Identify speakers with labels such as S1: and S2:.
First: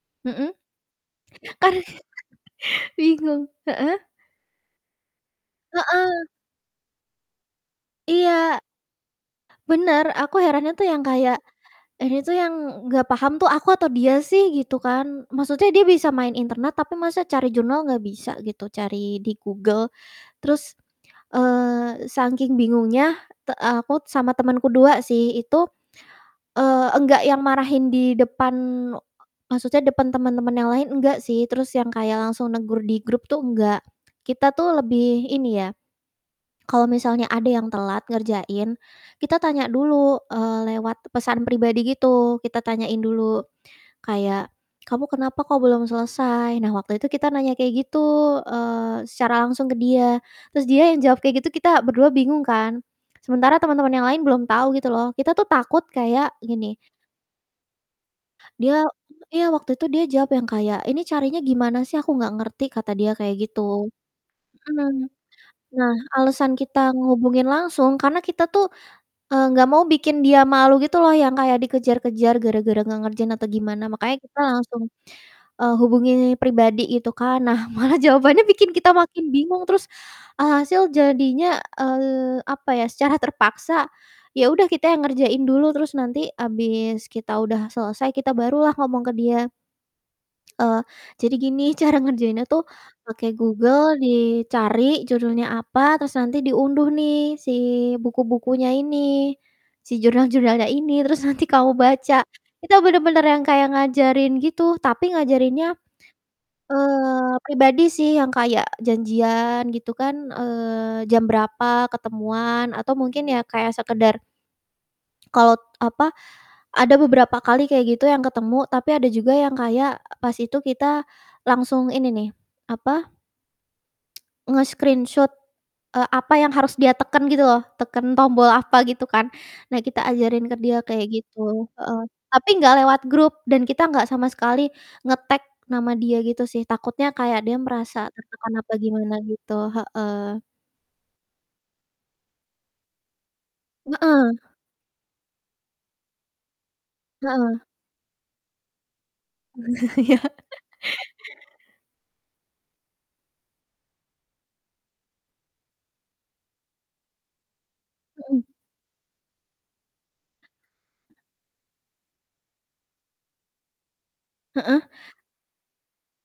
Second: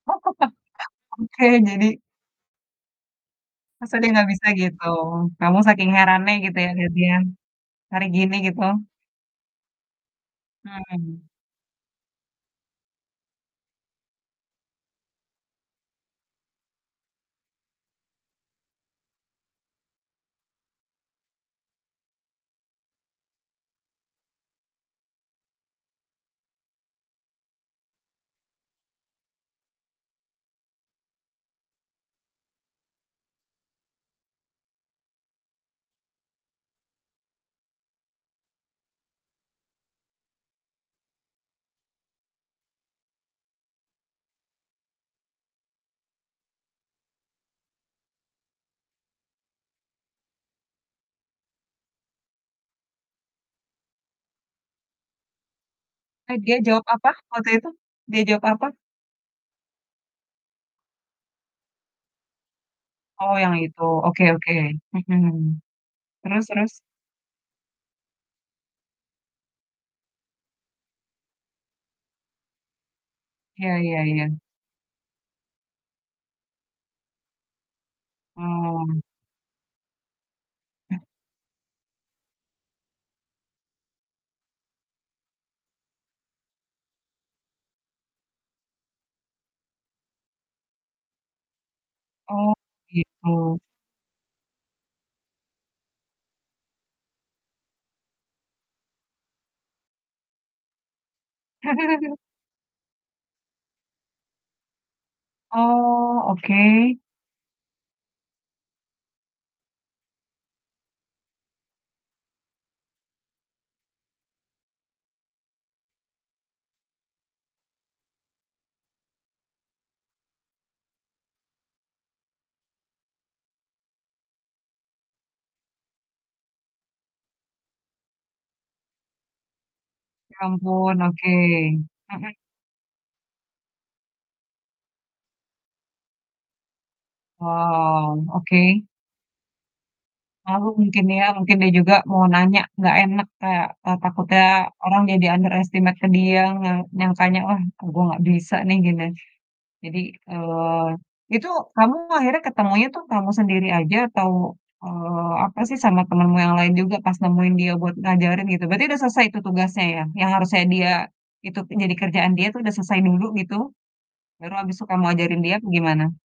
S1: Mhm. Kar
S2: Oke.
S1: bingung,
S2: Masa
S1: heeh?
S2: dia nggak bisa gitu, kamu saking
S1: Heeh.
S2: herannya gitu ya lihat dia, hari gini
S1: Iya.
S2: gitu.
S1: Bener, aku herannya tuh yang
S2: Hmm.
S1: kayak, ini tuh yang nggak paham tuh aku atau dia sih gitu kan. Maksudnya dia bisa main internet tapi masa cari jurnal nggak bisa gitu, cari di Google. Terus, eee, sangking bingungnya te aku sama temen ku 2 sih itu, eee, enggak yang marahin di depan u maksudnya depan temen-temen yang lain, enggak sih. Terus yang kayak langsung negur di grup tuh enggak. Kita tuh lebih ini ya, kalau misalnya ada yang telat ngerjain, kita tanya dulu, eee, lewat pesan pribadi gitu, kita tanyain dulu kayak, "Kamu kenapa kok belum selesai?" Nah, waktu itu kita nanya kayak gitu, eee, secara langsung ke dia. Terus dia yang jawab kayak gitu, kita ber-2 bingung kan, sementara teman-teman yang lain belum tahu gitu loh, kita tuh takut kayak
S2: Eh, dia
S1: gini
S2: jawab apa waktu itu? Dia jawab apa?
S1: Dia iya, waktu itu dia jawab yang kayak, "Ini carinya gimana sih, aku nggak ngerti." Kata dia kayak
S2: Oh yang itu,
S1: gitu.
S2: oke oke,
S1: Mmm.
S2: mhm.
S1: Nah
S2: Terus
S1: alasan
S2: terus?
S1: kita ngehubungin langsung karena kita tuh, eee, nggak mau bikin dia malu gitu loh, yang kayak dikejar-kejar gara-gara nggak ngerjain atau
S2: Iya
S1: gimana
S2: iya
S1: makanya
S2: iya.
S1: kita langsung, eee, hubungi pribadi gitu kan, nah malah jawabannya bikin kita
S2: Oh.
S1: makin bingung, terus, alhasil jadinya, eee, apa ya, secara terpaksa, ya udah kita yang ngerjain dulu, terus nanti habis kita udah selesai, kita barulah ngomong ke dia. Eee, jadi gini "Cara ngerjainnya
S2: Oh,
S1: tuh pakai
S2: gitu.
S1: Google dicari judulnya apa, terus nanti diunduh nih si buku-bukunya ini, si jurnal-jurnalnya ini terus nanti kamu baca." Kita bener-bener yang kayak ngajarin gitu, tapi ngajarinnya,
S2: Oh, oke.
S1: eee, pribadi sih yang kayak janjian, gitu kan, eee, jam berapa ketemuan atau mungkin ya kayak sekedar kalau, apa, ada beberapa kali kayak gitu yang ketemu, tapi ada juga yang kayak, eee, pas itu kita langsung ini nih, apa, nge-screenshoot, eee, apa yang harus dia teken gitu loh, teken tombol apa gitu kan. Nah, kita
S2: Ya
S1: ajarin ke dia
S2: ampun,
S1: kayak
S2: oke,
S1: gitu, heeh.
S2: mhm.
S1: Tapi nggak lewat grup dan kita nggak sama sekali ngetag nama dia gitu sih, takutnya kayak dia merasa
S2: Oh,
S1: tertekan apa
S2: oke.
S1: gimana gitu, heeh.
S2: Malu mungkin ya, mungkin dia juga mau nanya nggak enak, kayak ntar
S1: Heeh.
S2: takutnya orang jadi underestimate ke dia, yang yang tanya,
S1: Heeh.
S2: "Wah, e gue nggak bisa nih, gini." Jadi,
S1: Iya.
S2: eee, itu kamu akhirnya ketemunya tuh kamu sendiri aja atau, eee, apa sih, sama temenmu yang lain juga pas nemuin dia buat
S1: Mhm.
S2: ngajarin gitu, berarti udah selesai itu tugasnya ya? Yang harusnya dia itu jadi kerjaan dia tuh udah selesai dulu gitu, baru habis tuh kamu
S1: Heeh.
S2: ajarin dia, apa gimana?